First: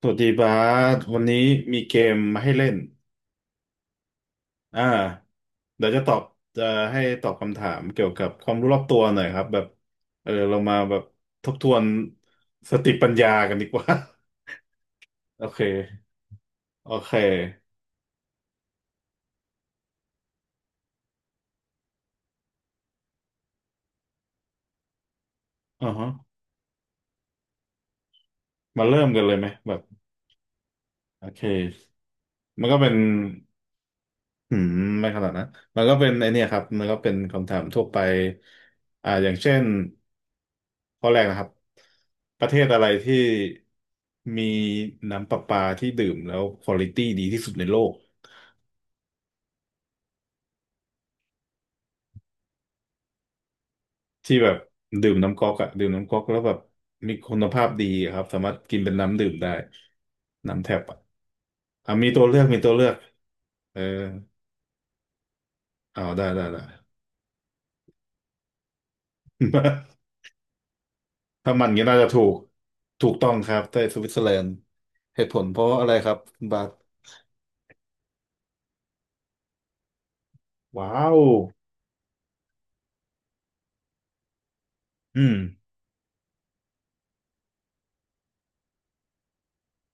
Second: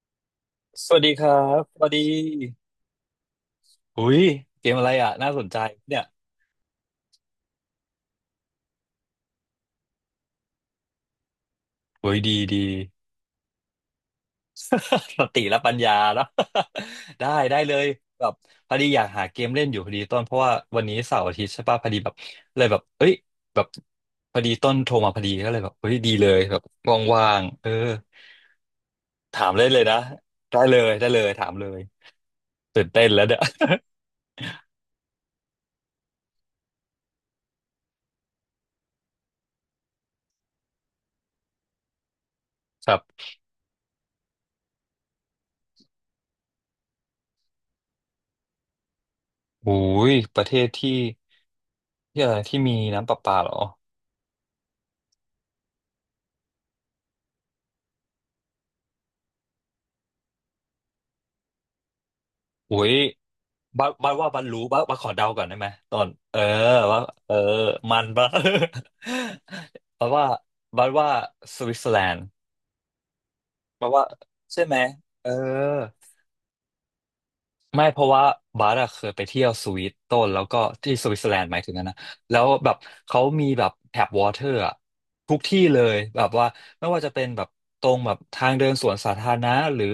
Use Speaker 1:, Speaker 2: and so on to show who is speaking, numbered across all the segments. Speaker 1: สวัสดีบา
Speaker 2: ส
Speaker 1: ส
Speaker 2: วัสดี
Speaker 1: วั
Speaker 2: ค
Speaker 1: น
Speaker 2: รั
Speaker 1: นี้
Speaker 2: บส
Speaker 1: มี
Speaker 2: วัส
Speaker 1: เก
Speaker 2: ดี
Speaker 1: มมาให้เล่น
Speaker 2: หุยเกม
Speaker 1: อ่า
Speaker 2: อะไรอ่ะน่าสนใจ
Speaker 1: เดี๋ยว
Speaker 2: เนี่
Speaker 1: จะ
Speaker 2: ย
Speaker 1: ตอบจะให้ตอบคำถามเกี่ยวกับความรู้รอบตัวหน่อยครับแบบเรามาแบบทบทวน
Speaker 2: หุยดีดี
Speaker 1: สติปัญญากันดีกว่า
Speaker 2: สติ
Speaker 1: โอ
Speaker 2: และ
Speaker 1: เค
Speaker 2: ปัญญาเนาะ
Speaker 1: โอเค
Speaker 2: ได้เลยแบบพอดีอยากหาเกมเล่นอยู่พอดีต้นเพราะว่าวันนี้เสาร์อาทิตย์ใช่ป่ะพอดีแบบเลยแบบเอ้ยแบบพอดีต้นโทรมาพอดีก็เลยแบบเฮ้
Speaker 1: อ่า
Speaker 2: ย
Speaker 1: ฮะ
Speaker 2: ดีเลยแบบว่างๆเออ
Speaker 1: มาเริ่มกันเลยไหม
Speaker 2: ถามได้
Speaker 1: แบ
Speaker 2: เล
Speaker 1: บ
Speaker 2: ยนะได้เลยได้เล
Speaker 1: โอ
Speaker 2: ย
Speaker 1: เค
Speaker 2: ถามเลย
Speaker 1: มันก็
Speaker 2: ตื่
Speaker 1: เป็
Speaker 2: น
Speaker 1: น
Speaker 2: เต้นแล้วเนี่ย
Speaker 1: อืมไม่ขนาดนะมันก็เป็นไอเนี่ยครับมันก็เป็นคำถามทั่วไปอย่างเช่น ข้อแรกนะครับประเทศอะไร
Speaker 2: ครับ
Speaker 1: ที่มีน้ำประปาที่ดื่มแล้วควอลิตี้ดีที่สุดในโลก
Speaker 2: โอุยประเทศที่ที่อะไรที่มีน้ำประปาเหรอ
Speaker 1: ที่แบบดื่มน้ำก๊อกอะดื่มน้ำก๊อกแล้วแบบมีคุณภาพดีอะครับสามารถกินเป็นน้ำดื่มได้น้ำแทบอะอ่ะมีตัว
Speaker 2: โอุ
Speaker 1: เลือ
Speaker 2: ย
Speaker 1: กเออ
Speaker 2: บัาบัสว่าบัดรู้บัาบัสขอเดาก่อนได้ไหมตอ
Speaker 1: เอา
Speaker 2: น
Speaker 1: ได้ได้
Speaker 2: ว่าเออมันบัด บัด ว่าบัดว่า
Speaker 1: ถ้า
Speaker 2: ส
Speaker 1: มัน
Speaker 2: วิต
Speaker 1: งี้
Speaker 2: เซอร์
Speaker 1: น่า
Speaker 2: แล
Speaker 1: จะ
Speaker 2: น
Speaker 1: ถู
Speaker 2: ด์
Speaker 1: กถูกต้องครับแต่
Speaker 2: บัด
Speaker 1: ส
Speaker 2: ว่า
Speaker 1: วิตเซอร์แลนด์
Speaker 2: ใช่ไหม
Speaker 1: เห
Speaker 2: เอ
Speaker 1: ตุ
Speaker 2: อ
Speaker 1: ผลเพราะอะไรครับคุณบาท
Speaker 2: ไม่เพราะว่าบาร์อะเคยไปเที่ยวสวิตต้นแล้วก็
Speaker 1: ว้า
Speaker 2: ที่สวิ
Speaker 1: ว
Speaker 2: ตเซอร์แลนด์หมายถึงนะนะแล้วแบบเขามีแบบแทบวอเตอร์อะ
Speaker 1: อืม
Speaker 2: ทุกที่เลยแบบว่าไม่ว่าจะเป็นแบบตรงแบบทางเดินสวนสาธารณะหรือ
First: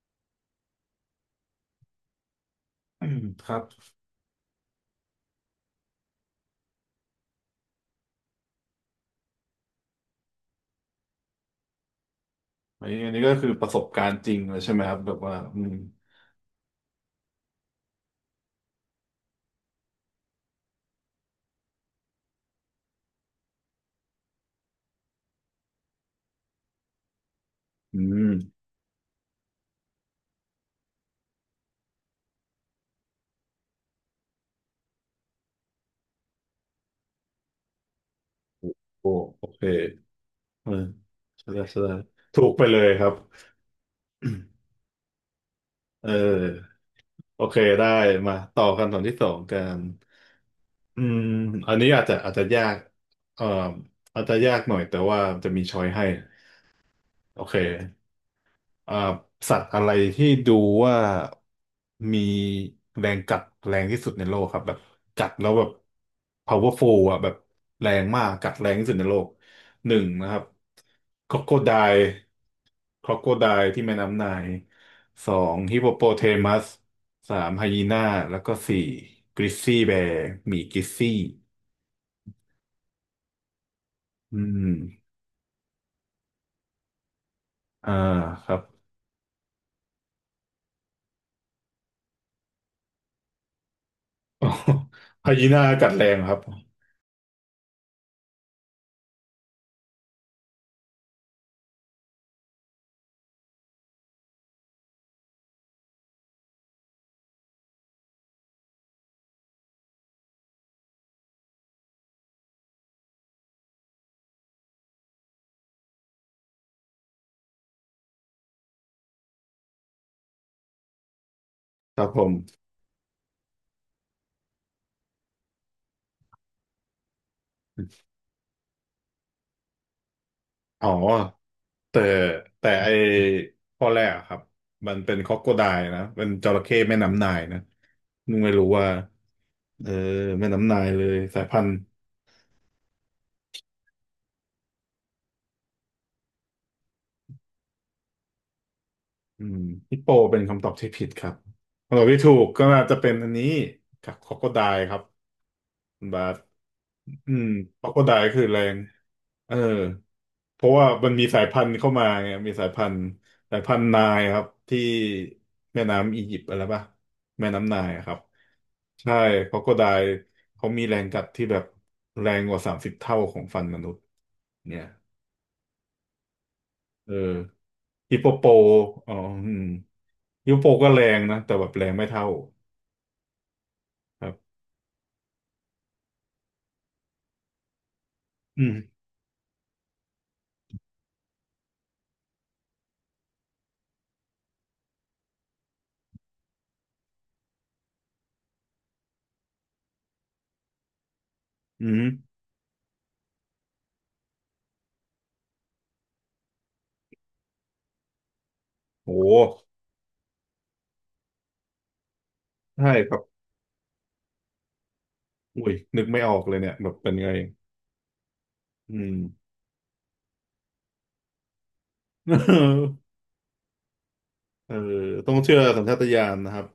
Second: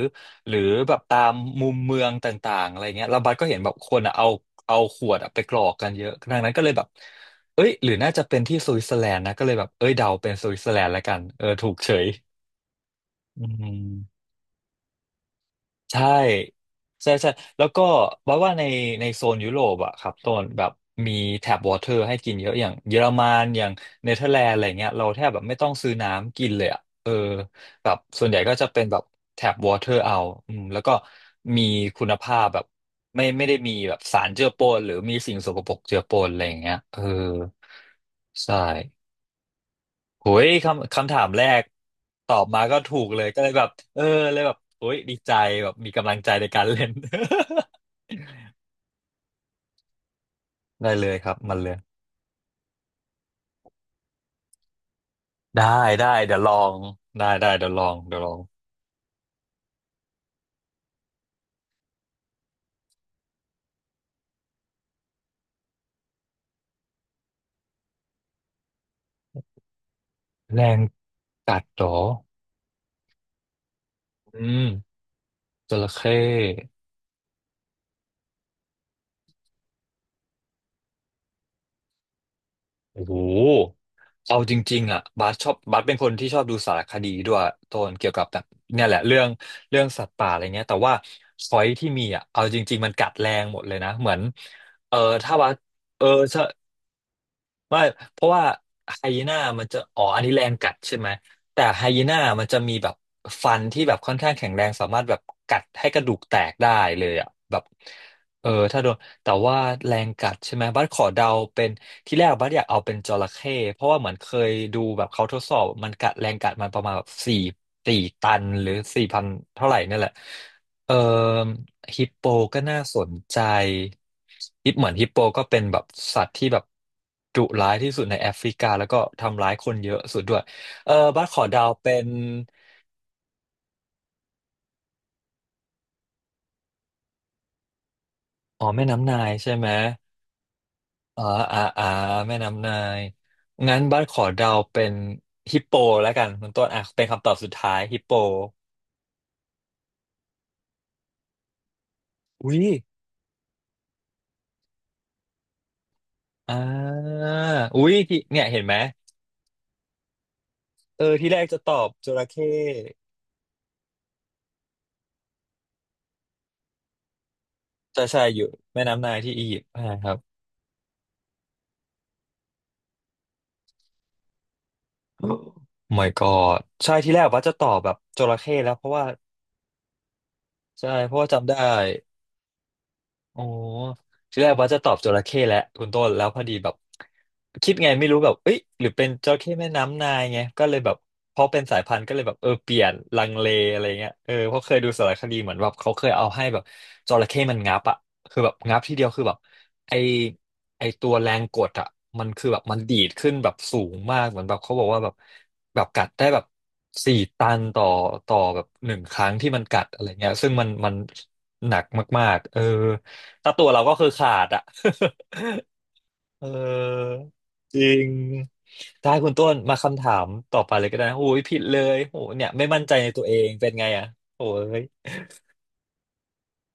Speaker 2: หรือแบบตามมุมเมืองต่างๆอะไร
Speaker 1: อื
Speaker 2: เงี้ย
Speaker 1: ม
Speaker 2: แล้วบัสก็
Speaker 1: ครั
Speaker 2: เห็น
Speaker 1: บ
Speaker 2: แบบคนอะเอาเอาขวดอะไปกรอกกันเยอะดังนั้นก็เลยแบบเอ้ยหรือน่าจะเป็นที่สวิตเซอร์แลนด์นะก็เลยแบบเอ้ยเดาเป็นสวิตเซอร์แลนด์แล้วกันเออถูกเฉย
Speaker 1: อันนี้อันนี้ก็
Speaker 2: อื
Speaker 1: คือประสบการณ์
Speaker 2: ม
Speaker 1: จริงเลยใช่ไหมครับแบบว่าอืม
Speaker 2: ใช่ใช่ใช่แล้วก็ว่าในในโซนยุโรปอะครับโซนแบบมีแท็บวอเตอร์ให้กินเยอะอย่างเยอรมันอย่างเนเธอร์แลนด์อะไรเงี้ยเราแทบแบบไม่ต้องซื้อน้ำกินเลยอะเออแบบ
Speaker 1: อื
Speaker 2: ส่ว
Speaker 1: ม
Speaker 2: นใหญ่ก็จะเป็นแบบแท็บวอเตอร์เอาอืมแล้วก็มีคุณภาพแบบไม่ได้มีแบบสารเจือปนหรือมีสิ่งสกปรกเจือปนอะไรอย่างเงี้ยเออใช่
Speaker 1: โอ้โอเค
Speaker 2: โอ้ย
Speaker 1: เออ
Speaker 2: คำถามแร
Speaker 1: ใช่ได้
Speaker 2: ก
Speaker 1: ใช่ได้
Speaker 2: ตอ
Speaker 1: ถู
Speaker 2: บ
Speaker 1: ก
Speaker 2: มา
Speaker 1: ไปเล
Speaker 2: ก็
Speaker 1: ย
Speaker 2: ถู
Speaker 1: ครั
Speaker 2: ก
Speaker 1: บ
Speaker 2: เลยก็เลยแบบเออเลยแบบ โอ้ยดีใจแบบมี
Speaker 1: เอ
Speaker 2: กำลังใจในการ
Speaker 1: อ
Speaker 2: เล่น
Speaker 1: โอเคได้มาต่อคำถามที่สองกัน
Speaker 2: ได้
Speaker 1: อื
Speaker 2: เลย
Speaker 1: ม
Speaker 2: ครับมันเล
Speaker 1: อัน
Speaker 2: ย
Speaker 1: นี้อาจจะอาจจะยากเอ่ออาจจะยากหน่อยแต่ว่าจะมี
Speaker 2: ได้
Speaker 1: ช้อยให้
Speaker 2: ได้เดี๋ยวลองได้
Speaker 1: โอ
Speaker 2: ได้
Speaker 1: เค
Speaker 2: เดี๋ยวลองเดี๋ยวลอง
Speaker 1: เอ่อสัตว์อะไรที่ดูว่ามีแรงกัดแรงที่สุดในโลกครับแบบกัดแล้วแบบ powerful อ่ะแบบแรงมากกัดแรงที่สุดในโลกหนึ่งนะครับ
Speaker 2: แรง
Speaker 1: คร o โค
Speaker 2: กัด
Speaker 1: ได
Speaker 2: เหรอ
Speaker 1: l ์คร o โคได l ์ที่แม่น้ำไนาย
Speaker 2: อืม
Speaker 1: สอง
Speaker 2: จ
Speaker 1: ฮิปโป
Speaker 2: ระ
Speaker 1: โป
Speaker 2: เข้
Speaker 1: เทมัสสามไฮยีน่าแล้วก็สี่กริซซี่แบร์หมีกริซซี่
Speaker 2: โอ้โห
Speaker 1: อื
Speaker 2: เอาจ
Speaker 1: ม
Speaker 2: ริงๆอ่ะบาสชอบบาสเป็นคนที่ชอบดูสารคดีด้วยโต
Speaker 1: อ่า
Speaker 2: นเกี่ยวกับแบบ
Speaker 1: ครับ
Speaker 2: เนี่ยแหละเรื่องสัตว์ป่าอะไรเงี้ยแต่ว่าช้อยที่มีอ่ะเอาจริงๆมันกัดแรงหมดเลยนะเหมือนเออ
Speaker 1: ไฮ
Speaker 2: ถ้า
Speaker 1: ยี
Speaker 2: ว่าส
Speaker 1: น่ากัดแร
Speaker 2: เออ
Speaker 1: งครับ
Speaker 2: ใช่ ไม่เพราะว่าไฮยีน่ามันจะอ๋ออันนี้แรงกัดใช่ไหมแต่ไฮยีน่ามันจะมีแบบฟันที่แบบค่อนข้างแข็งแรงสามารถแบบกัดให้กระดูกแตกได้เลยอ่ะแบบเออถ้าโดนแต่ว่าแรงกัดใช่ไหมบัสขอเดาเป็นที่แรกบัสอยากเอาเป็นจระเข้เพราะว่าเหมือนเคยดูแบบเขาทดสอบมันกัดแรงกัดมันประมาณแบบสี่สี่ตันหรือสี่พันเท่าไหร่เนี่ยแหละ เอ่อ
Speaker 1: ค
Speaker 2: ฮิ
Speaker 1: รับ
Speaker 2: ป
Speaker 1: ผ
Speaker 2: โป
Speaker 1: ม
Speaker 2: ก็น่าสนใจฮิปเหมือนฮิปโปก็เป็นแบบสัตว์ที่แบบดุร้ายที่สุดในแอฟริกาแล้วก็ทำร้ายคนเยอะสุดด้วย
Speaker 1: อ๋อ
Speaker 2: เออบัสขอเดาวเป็
Speaker 1: แต่
Speaker 2: น
Speaker 1: แต่ไอข้อแรกอะครับมันเป็นค o อกโคไดนะเป็นจระเข้แม่น้ำนายนะนุงไม่
Speaker 2: อ๋
Speaker 1: รู้
Speaker 2: อแม่
Speaker 1: ว่า
Speaker 2: น้ำนายใช่ไหม
Speaker 1: เออแม่น้ำนายเลย
Speaker 2: อ๋อ
Speaker 1: สายพั
Speaker 2: อ่า
Speaker 1: นธุ์
Speaker 2: อ่าแม่น้ำนาย งั้นบัสขอเดาวเป็นฮิปโปแล้วกันคุณต้นอ่ะเป็นคำตอบสุดท้ายฮิปโป
Speaker 1: อืมฮิปโปเป็นคำตอบที่ผิดครับคำตอบที่ถูก
Speaker 2: อุ้ย
Speaker 1: ก็น่าจะเป็นอันนี้ครับค o อกโคไดครับคุณบาส
Speaker 2: อ่า
Speaker 1: อืมค
Speaker 2: อุ้
Speaker 1: รอก
Speaker 2: ย
Speaker 1: โคได
Speaker 2: ที่เนี่
Speaker 1: คือ
Speaker 2: ย
Speaker 1: แร
Speaker 2: เห็นไหม
Speaker 1: งเออเพราะว่า
Speaker 2: เอ
Speaker 1: มัน
Speaker 2: อ
Speaker 1: มี
Speaker 2: ที่แร
Speaker 1: สาย
Speaker 2: กจะ
Speaker 1: พัน
Speaker 2: ต
Speaker 1: ธุ์
Speaker 2: อบ
Speaker 1: เข้ามา
Speaker 2: จระ
Speaker 1: ไง
Speaker 2: เข้
Speaker 1: มีสายพันธุ์สายพันธุ์ไนายครับที่แม่น้ำอียิปต์อะไรป่ะแม่น้ำไนาย
Speaker 2: ใช่
Speaker 1: ครับ
Speaker 2: ใช่อยู่แม่น้ำ
Speaker 1: ใช่
Speaker 2: นายที่อี
Speaker 1: คร
Speaker 2: ยิ
Speaker 1: อก
Speaker 2: ป
Speaker 1: โค
Speaker 2: ต์
Speaker 1: ได
Speaker 2: ใช่ค
Speaker 1: ล์
Speaker 2: รับ
Speaker 1: เขามีแรงกัดที่แบบแรงกว่า30เท่าของฟันมนุษย์เนี่ย
Speaker 2: Oh my god ใช่
Speaker 1: เอ
Speaker 2: ที่
Speaker 1: อ
Speaker 2: แรกว่าจะตอบแบบ
Speaker 1: ฮิป
Speaker 2: จ
Speaker 1: โป
Speaker 2: ระ
Speaker 1: โป
Speaker 2: เข้แล้วเพราะว่า
Speaker 1: อ๋ออืมฮิปโปโปก็
Speaker 2: ใช่
Speaker 1: แร
Speaker 2: เพ
Speaker 1: ง
Speaker 2: ราะว่า
Speaker 1: นะ
Speaker 2: จำ
Speaker 1: แต่
Speaker 2: ได้
Speaker 1: แบบแรงไม่เท่า
Speaker 2: โอ้
Speaker 1: ครั
Speaker 2: ทีแร
Speaker 1: บ
Speaker 2: กว่าจะตอบจระเข้แหละคุณต้นแล้วพอดีแบบคิดไงไม่รู้แบบเอ้ย
Speaker 1: อืม
Speaker 2: หรือเป็นจระเข้แม่น้ำนายไงก็เลยแบบเพราะเป็นสายพันธุ์ก็เลยแบบเออเปลี่ยนลังเลอะไรเงี้ยเออเพราะเคยดูสารคดีเหมือนแบบเขาเคยเอาให้แบบจระเข้มันงับอ่ะคือแบบงับทีเดียวคือแบบไอไอตัวแรงกด
Speaker 1: อื
Speaker 2: อ่ะ
Speaker 1: ม
Speaker 2: มันคือแบบมันดีดขึ้นแบบสูงมากเหมือนแบบเขาบอกว่าแบบแบบกัดได้แบบสี่ตันต่อแบบหนึ่งค
Speaker 1: โห
Speaker 2: รั้งที่มันกัดอะไรเงี้ยซึ่งมันหนักมากๆเออ
Speaker 1: ใช่ครับ
Speaker 2: ถ้าตัวเราก็คือขาดอ่ะ
Speaker 1: อุ้ยนึกไม่ออ ก
Speaker 2: เอ
Speaker 1: เลยเนี่ยแบบเป็น
Speaker 2: อ
Speaker 1: ไง
Speaker 2: จริง
Speaker 1: อื
Speaker 2: ได้
Speaker 1: ม
Speaker 2: คุณต้นมาคำถามต่อไปเลยก็ได้นะโอ้ยผิดเลยโอ้ยเนี่ยไม่มั่นใจ
Speaker 1: เออ
Speaker 2: ในตัวเองเป็นไงอ่ะโอ้
Speaker 1: เออ
Speaker 2: ย
Speaker 1: ต้องเชื่อสัญชาตญาณนะครับ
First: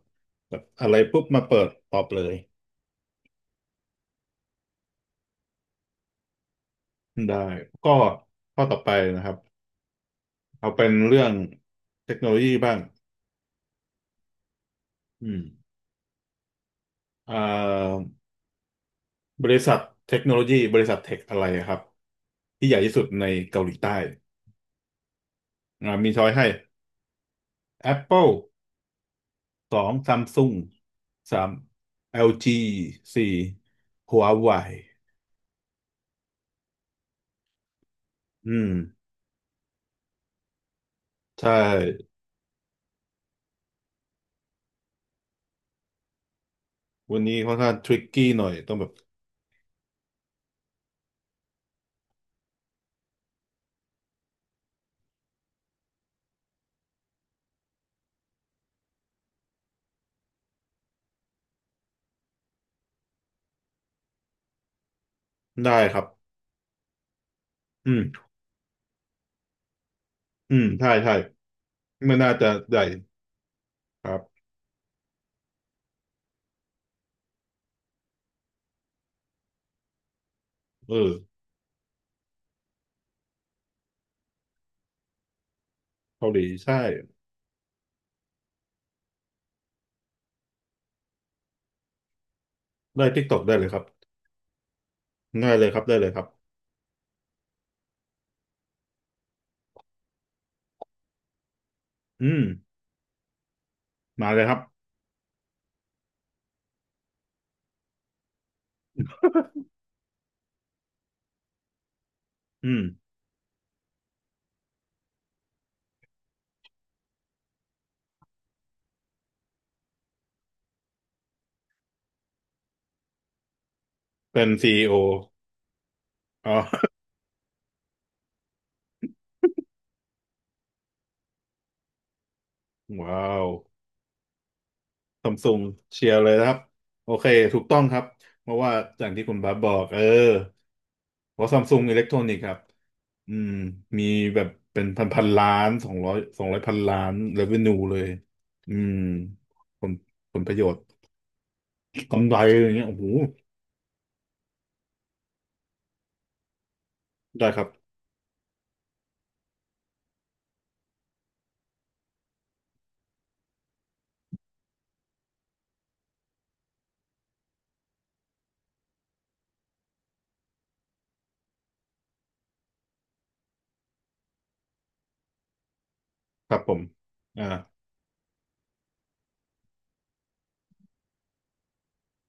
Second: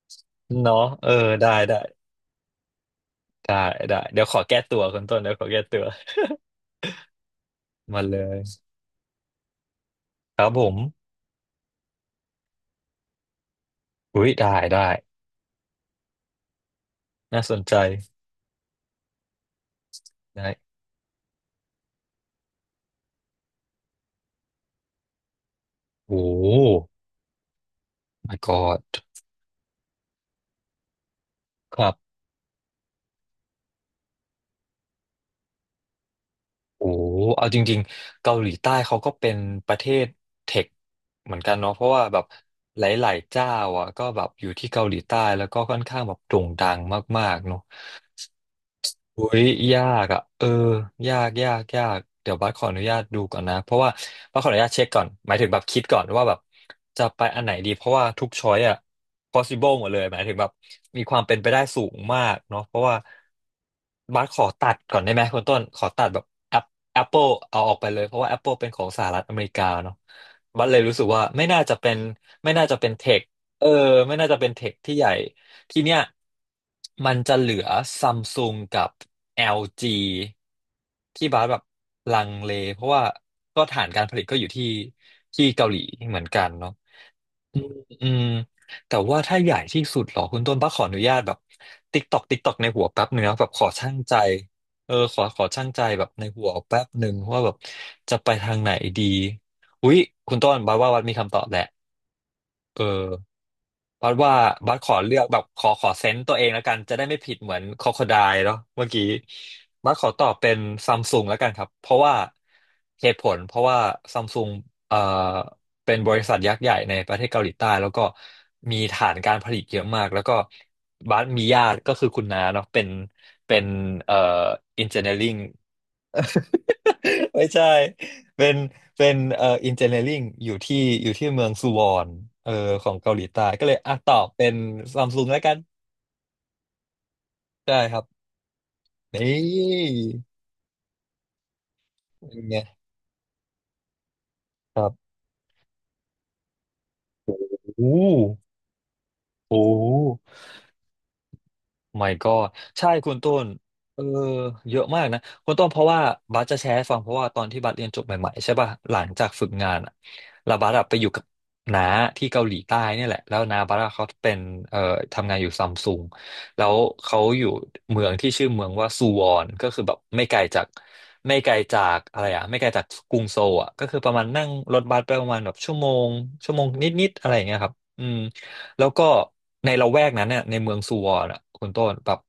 Speaker 1: แบบ
Speaker 2: เนาะ
Speaker 1: อะไร
Speaker 2: เออ
Speaker 1: ปุ๊บมา
Speaker 2: ได้
Speaker 1: เปิด
Speaker 2: ได้
Speaker 1: ตอบเลย
Speaker 2: ได้ได้เดี๋ยวขอแก้ตัวคุณต้นเดี๋ยวขอแก้ตัว
Speaker 1: ได้ก็
Speaker 2: มาเลย
Speaker 1: ข้อต่อไปนะครับ
Speaker 2: ครับผ
Speaker 1: เอาเป็น
Speaker 2: ม
Speaker 1: เรื่องเทคโนโลยีบ้าง
Speaker 2: อุ้ยได้ได้
Speaker 1: อืมอ่
Speaker 2: น่าสน
Speaker 1: า
Speaker 2: ใจ
Speaker 1: บริษัทเทคโนโล
Speaker 2: ได้
Speaker 1: ยีบริษัทเทคอะไรครับที่ใหญ่ที่สุดในเกาหลีใต้มี
Speaker 2: โอ้
Speaker 1: ช้อยให้
Speaker 2: my
Speaker 1: Apple
Speaker 2: god
Speaker 1: สองซัมซุงสาม
Speaker 2: ครับ
Speaker 1: LG สี่ Huawei
Speaker 2: โอ้เอาจริงๆเกาหลี
Speaker 1: อืม
Speaker 2: ใต้เขาก็เป็นประเทศเทคเหมือน
Speaker 1: ใช่
Speaker 2: กันเนาะเพราะว่าแบบหลายๆเจ้าอ่ะก็แบบอยู่ที่เกาหลีใต้แล้วก็ค่อนข้างแบบโด่งดัง
Speaker 1: วัน
Speaker 2: มา
Speaker 1: นี้
Speaker 2: กๆ
Speaker 1: ค่อน
Speaker 2: เนาะ
Speaker 1: ข้างทริกกี้หน่อยต้องแบบ
Speaker 2: อุ้ยยากยากเดี๋ยวบัสขออนุญาตดูก่อนนะเพราะว่าบัสขออนุญาตเช็คก่อนหมายถึงแบบคิดก่อนว่าแบบจะไปอันไหนดีเพราะว่าทุกช้อยอ่ะ possible หมดเลยหมายถึงแบบมีความเป็นไปได้สูงมากเนาะเพราะว่าบัสขอตัดก่อนได้ไหมคุณต้น
Speaker 1: ได้
Speaker 2: ขอ
Speaker 1: ครั
Speaker 2: ตั
Speaker 1: บ
Speaker 2: ดแบบ App- Apple เอาออกไป
Speaker 1: อื
Speaker 2: เลยเพราะ
Speaker 1: ม
Speaker 2: ว่า Apple เป็นของสหรัฐอเมริกาเนาะ
Speaker 1: อื
Speaker 2: บั
Speaker 1: ม
Speaker 2: สเลย
Speaker 1: ใช่
Speaker 2: รู้สึก
Speaker 1: ใช่
Speaker 2: ว่า
Speaker 1: ไม่น่าจะ
Speaker 2: ไม่น่าจะ
Speaker 1: ได้
Speaker 2: เป็นเทคเออ
Speaker 1: ค
Speaker 2: ไม่
Speaker 1: รั
Speaker 2: น่าจะ
Speaker 1: บ
Speaker 2: เป็นเทคที่ใหญ่ ทีเนี้ยมันจะเหลือซัมซุงกับ LG
Speaker 1: เออ
Speaker 2: ที่บาสแบบลังเลเพราะว่าฐานการผลิตก็อยู่ที่เกาหลีเหมือ
Speaker 1: เกา
Speaker 2: น
Speaker 1: ห
Speaker 2: กั
Speaker 1: ลี
Speaker 2: นเนาะ
Speaker 1: ใช่
Speaker 2: อืมอืมแต่ว่าถ้าใหญ่ที่สุดเหรอคุณต้นป้าขออนุญาตแบบติ๊กตอกติ๊กตอกในหัวแป๊
Speaker 1: ได้
Speaker 2: บ
Speaker 1: ทิ
Speaker 2: เนื้
Speaker 1: ก
Speaker 2: อ
Speaker 1: ตอก
Speaker 2: แบบขอชั่างใจเออขอ
Speaker 1: ได้เล
Speaker 2: ชั่าง
Speaker 1: ยค
Speaker 2: ใจ
Speaker 1: รับได้
Speaker 2: แบ
Speaker 1: เล
Speaker 2: บ
Speaker 1: ยค
Speaker 2: ใน
Speaker 1: รับ
Speaker 2: หัวแป๊บหนึ่งว่าแบบจะไปทางไหนดีอุ๊ยคุณต้นบาว่าวัดมีคำตอบแหละ
Speaker 1: อืม
Speaker 2: เออบัส
Speaker 1: มา
Speaker 2: ว่า
Speaker 1: เลยครับ
Speaker 2: บัสขอเลือกแบบขอเซนต์ตัวเองแล้วกันจะได้ไม่ผิดเหมือนค o ค o ได e เนาะเมื่อกี้บัสขอตอบเป็นซัมซุงแล้วกันครับเพราะว่า
Speaker 1: อืม
Speaker 2: เหตุผลเพราะว่าซัมซุงเอ่อเป็นบริษัทยักษ์ใหญ่ในประเทศเกาหลีใต้แล้วก็มีฐานการผลิตเยอะมากแล้วก็บัสมีญาติก็คือคุณน้าเนาะเป็นเอ่อ
Speaker 1: เป็นซี
Speaker 2: อิ
Speaker 1: อี
Speaker 2: น
Speaker 1: โอ
Speaker 2: เจเนียริง
Speaker 1: อ๋อ
Speaker 2: ไม่ใช่ เป็นเป็นอินเจเนียริงอยู่ที่เมืองซูวอนเออของ เกาหลี
Speaker 1: ว้า
Speaker 2: ใต้
Speaker 1: ว
Speaker 2: ก็เลยอ่ะตอบเป็นซัมซุ
Speaker 1: ซั
Speaker 2: ง
Speaker 1: ม
Speaker 2: แล้ว
Speaker 1: ซุ
Speaker 2: กัน
Speaker 1: งเชียร์เลยนะครับโอเคถูกต้อ
Speaker 2: ได้
Speaker 1: งค
Speaker 2: ค
Speaker 1: รั
Speaker 2: รั
Speaker 1: บ
Speaker 2: บ
Speaker 1: เพราะว่าอย่างที่คุ
Speaker 2: นี
Speaker 1: ณบับบอก
Speaker 2: ่
Speaker 1: เออเพราะซัมซุงอิเล็กทรอ
Speaker 2: เป็
Speaker 1: นิกส์
Speaker 2: น
Speaker 1: ครั
Speaker 2: ไง
Speaker 1: บอืมมีแบบ
Speaker 2: ค
Speaker 1: เป็น
Speaker 2: รั
Speaker 1: พัน
Speaker 2: บ
Speaker 1: พันล้านสองร้อยสองร้อยพันล้านเ v เ n นู
Speaker 2: โอ้
Speaker 1: เลยอืม
Speaker 2: โอ้
Speaker 1: ผลผลประโยชน์
Speaker 2: my
Speaker 1: กำไร
Speaker 2: god
Speaker 1: อย่างเงี้ย
Speaker 2: ใช่
Speaker 1: โอ้โห
Speaker 2: คุณต้นเออเยอะมากนะคุณต้นเพราะว่าบัสจะแชร์ให้ฟังเพราะว่าตอน
Speaker 1: ได้ค
Speaker 2: ที่
Speaker 1: รับ
Speaker 2: บัสเรียนจบใหม่ๆใช่ป่ะหลังจากฝึกงานอะแล้วบัสอะไปอยู่กับน้าที่เกาหลีใต้เนี่ยแหละแล้วน้าบัสอะเขาเป็นเอ่อทำงานอยู่ซัมซุงแล้วเขาอยู่เมืองที่ชื่อเมืองว่าซูวอนก็คือแบบไม่ไกลจากอะไรอะไม่ไกลจากกรุงโซลอะก็คือประมาณนั่งรถบัสไปประมาณแบบ
Speaker 1: ค
Speaker 2: ชั่ว
Speaker 1: รับ
Speaker 2: โมง
Speaker 1: ผม
Speaker 2: นิดๆอะไรอ
Speaker 1: อ่า
Speaker 2: ย่างเงี้ยครับอืม แล้วก็ในละแวกนั้นเนี่ยในเมืองซูวอนอ่ะคุณต้นแบบ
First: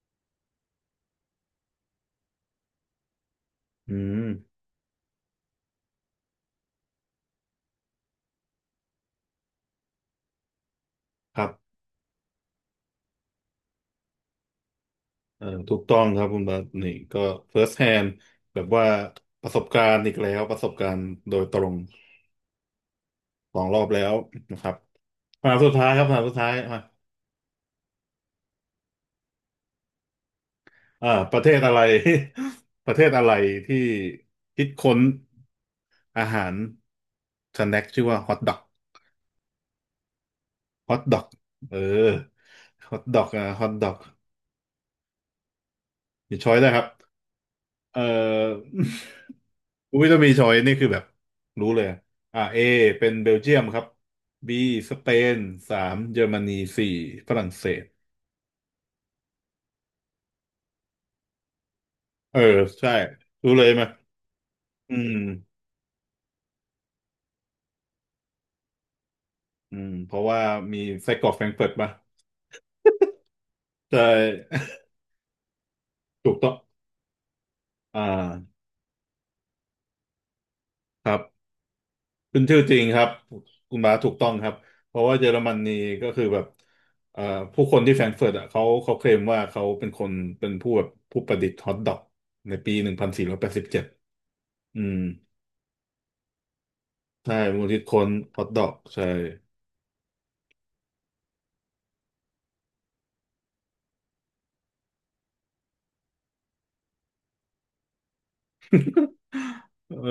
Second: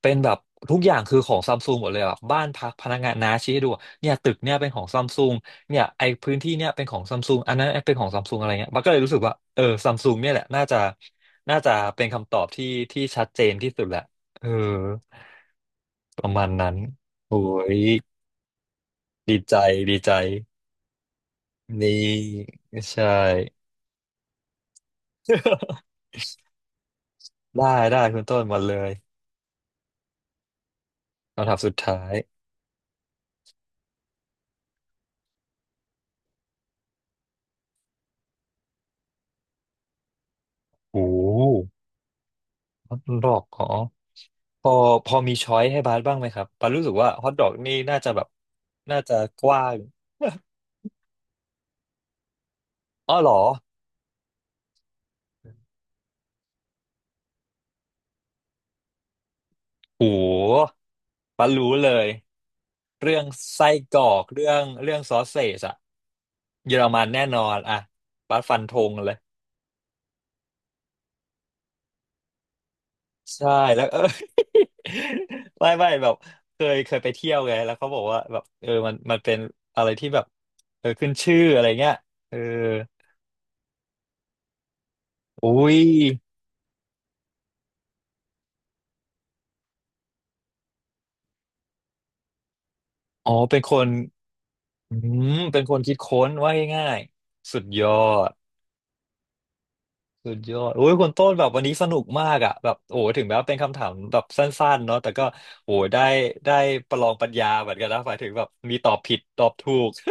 Speaker 2: เป็นแบบทุกอย่างคือของซัมซุงหมดเลยแบบบ้านพักพนักงานน้าชี้ให้ดู
Speaker 1: อื
Speaker 2: เนี่ย
Speaker 1: ม
Speaker 2: ตึกเนี่ยเป็นของซัมซุงเนี่ยไอพื้นที่เนี่ยเป็นของซัมซุงอันนั้นเป็นของซัมซุงอะไรเงี้ยมันก็เลยรู้สึกว่าเออซัมซุงเนี่ยแหละ
Speaker 1: ครั
Speaker 2: น่าจะ
Speaker 1: บ
Speaker 2: เป็นคำตอบที่ชัดเจนที่สุดแหละเออ
Speaker 1: ถูกต้องค
Speaker 2: ป
Speaker 1: รับ
Speaker 2: ระ
Speaker 1: คุณ
Speaker 2: มาณ
Speaker 1: บาส
Speaker 2: นั้น
Speaker 1: นี่ก็
Speaker 2: โอ้
Speaker 1: first
Speaker 2: ย
Speaker 1: hand แบบว่า
Speaker 2: ดี
Speaker 1: ประ
Speaker 2: ใจ
Speaker 1: สบการ
Speaker 2: ดี
Speaker 1: ณ์อี
Speaker 2: ใจ
Speaker 1: กแล้วประสบการณ์โดยตรง
Speaker 2: นี่ใช
Speaker 1: สอ
Speaker 2: ่
Speaker 1: งรอบแล้วนะครับคำถามสุดท้าย ครับคำถามสุดท้ายมา
Speaker 2: ได้ได้คุณต้นมาเลย
Speaker 1: ประเท
Speaker 2: คำถา
Speaker 1: ศ
Speaker 2: มสุ
Speaker 1: อะ
Speaker 2: ด
Speaker 1: ไร
Speaker 2: ท้าย
Speaker 1: ประเทศอะไรที่คิดค้นอาหารสแน็คชื่อว่าฮอทดอกฮอท
Speaker 2: โอ้
Speaker 1: ดอกเออฮ
Speaker 2: ฮ
Speaker 1: อ
Speaker 2: อท
Speaker 1: ทดอ
Speaker 2: ด
Speaker 1: ก
Speaker 2: อก
Speaker 1: อ่ะฮ
Speaker 2: อ๋อ
Speaker 1: อทดอก
Speaker 2: พอพอมีช้อยให้บาสบ้างไหม
Speaker 1: มี
Speaker 2: ครับ
Speaker 1: ช้อยได้
Speaker 2: บา
Speaker 1: ว
Speaker 2: ส
Speaker 1: ยค
Speaker 2: รู้
Speaker 1: รับ
Speaker 2: สึกว่าฮอทดอกนี่น่า
Speaker 1: เอ่อ
Speaker 2: จะแบบน่าจะกว้าง
Speaker 1: อุ้ยถ้ามีช้อยนี่คือแบบรู้เลย เอเป็ น
Speaker 2: อ๋อ
Speaker 1: เบ
Speaker 2: เหร
Speaker 1: ล
Speaker 2: อ
Speaker 1: เยียมครับบีสเปนสามเยอรมนีสี่ฝรั่งเศส
Speaker 2: โหบาสรู้เลย
Speaker 1: เออใช่
Speaker 2: เรื่อง
Speaker 1: รู้เล
Speaker 2: ไส้
Speaker 1: ยไหม
Speaker 2: กรอก
Speaker 1: อื
Speaker 2: เรื่องซ
Speaker 1: ม
Speaker 2: อสเซจอะเยอรมันแน่นอนอะบาสฟันธงเลย
Speaker 1: อืมเพราะว่ามีไส้กรอกแฟรงก์เฟิร์ตมะ
Speaker 2: ใช่แล้ว
Speaker 1: ใช
Speaker 2: เออ
Speaker 1: ่
Speaker 2: ไม่แบบ
Speaker 1: ถูกต้อง
Speaker 2: เคยไปเที่ยวไงแล้วเขาบ
Speaker 1: อ่
Speaker 2: อกว่าแบบ
Speaker 1: า
Speaker 2: เออมันเป็นอะไรที่แบบเออ
Speaker 1: ค
Speaker 2: ขึ้น
Speaker 1: รั
Speaker 2: ชื่อ
Speaker 1: บ
Speaker 2: อะไรเงี้ยเอ
Speaker 1: เป็
Speaker 2: อ
Speaker 1: นชื่อจริงครับคุณบาสถูกต้องครับเพราะว่าเยอรม
Speaker 2: อุ้
Speaker 1: นี
Speaker 2: ย
Speaker 1: ก็คือแบบเอ่อผู้คนที่แฟรงก์เฟิร์ตอ่ะเขาเคลมว่าเขาเป็นคนเป็นผู้แบบผู้ประดิษฐ์ฮอทดอกในปีหนึ่งพันสี่
Speaker 2: อ๋อ
Speaker 1: ร้อยแปด
Speaker 2: เป็
Speaker 1: สิ
Speaker 2: น
Speaker 1: บ
Speaker 2: ค
Speaker 1: เจ็ด
Speaker 2: น
Speaker 1: อื
Speaker 2: อื
Speaker 1: ม
Speaker 2: มเป็นคนคิดค้นว่าง่าย
Speaker 1: ใช่
Speaker 2: ๆ
Speaker 1: ม
Speaker 2: สุ
Speaker 1: ป็
Speaker 2: ด
Speaker 1: นคิ
Speaker 2: ย
Speaker 1: ด
Speaker 2: อ
Speaker 1: ค้น
Speaker 2: ด
Speaker 1: ฮอทดอกใช่
Speaker 2: สุดยอดโอ้ยคุณต้นแบบวันนี้สนุกมากอ่ะแบบโอ้ถึงแม้ว่าเป็นคำถามแบบสั้นๆเนาะแต่ก็โอ้ได้ได้ประลองปัญญาเหมือนกันนะหมายถึงแบบมีตอบผิดตอบถูก
Speaker 1: เออ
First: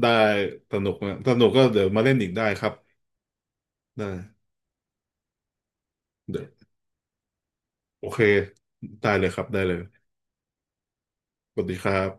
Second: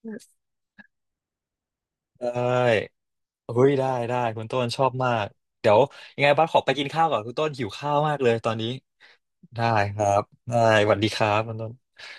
Speaker 1: ได้ สนุกนะสนุกก็เดี๋ยวมาเล่น
Speaker 2: ได
Speaker 1: อีกได้ครับ
Speaker 2: ้เฮ้ยได้
Speaker 1: ได้
Speaker 2: ได้คุณต้นชอบมากเดี๋ยวยังไง
Speaker 1: เดี๋ย
Speaker 2: บ้าสขอ
Speaker 1: ว
Speaker 2: ไปกินข้าวก่อนคุณต้นหิวข้าว
Speaker 1: โอ
Speaker 2: มา
Speaker 1: เค
Speaker 2: กเลยตอนนี้
Speaker 1: ได้เลยครับได้
Speaker 2: ได้
Speaker 1: เลย
Speaker 2: ครับได้สวัสดีครับคุ
Speaker 1: ส
Speaker 2: ณ
Speaker 1: วัส
Speaker 2: ต้น
Speaker 1: ดีครับ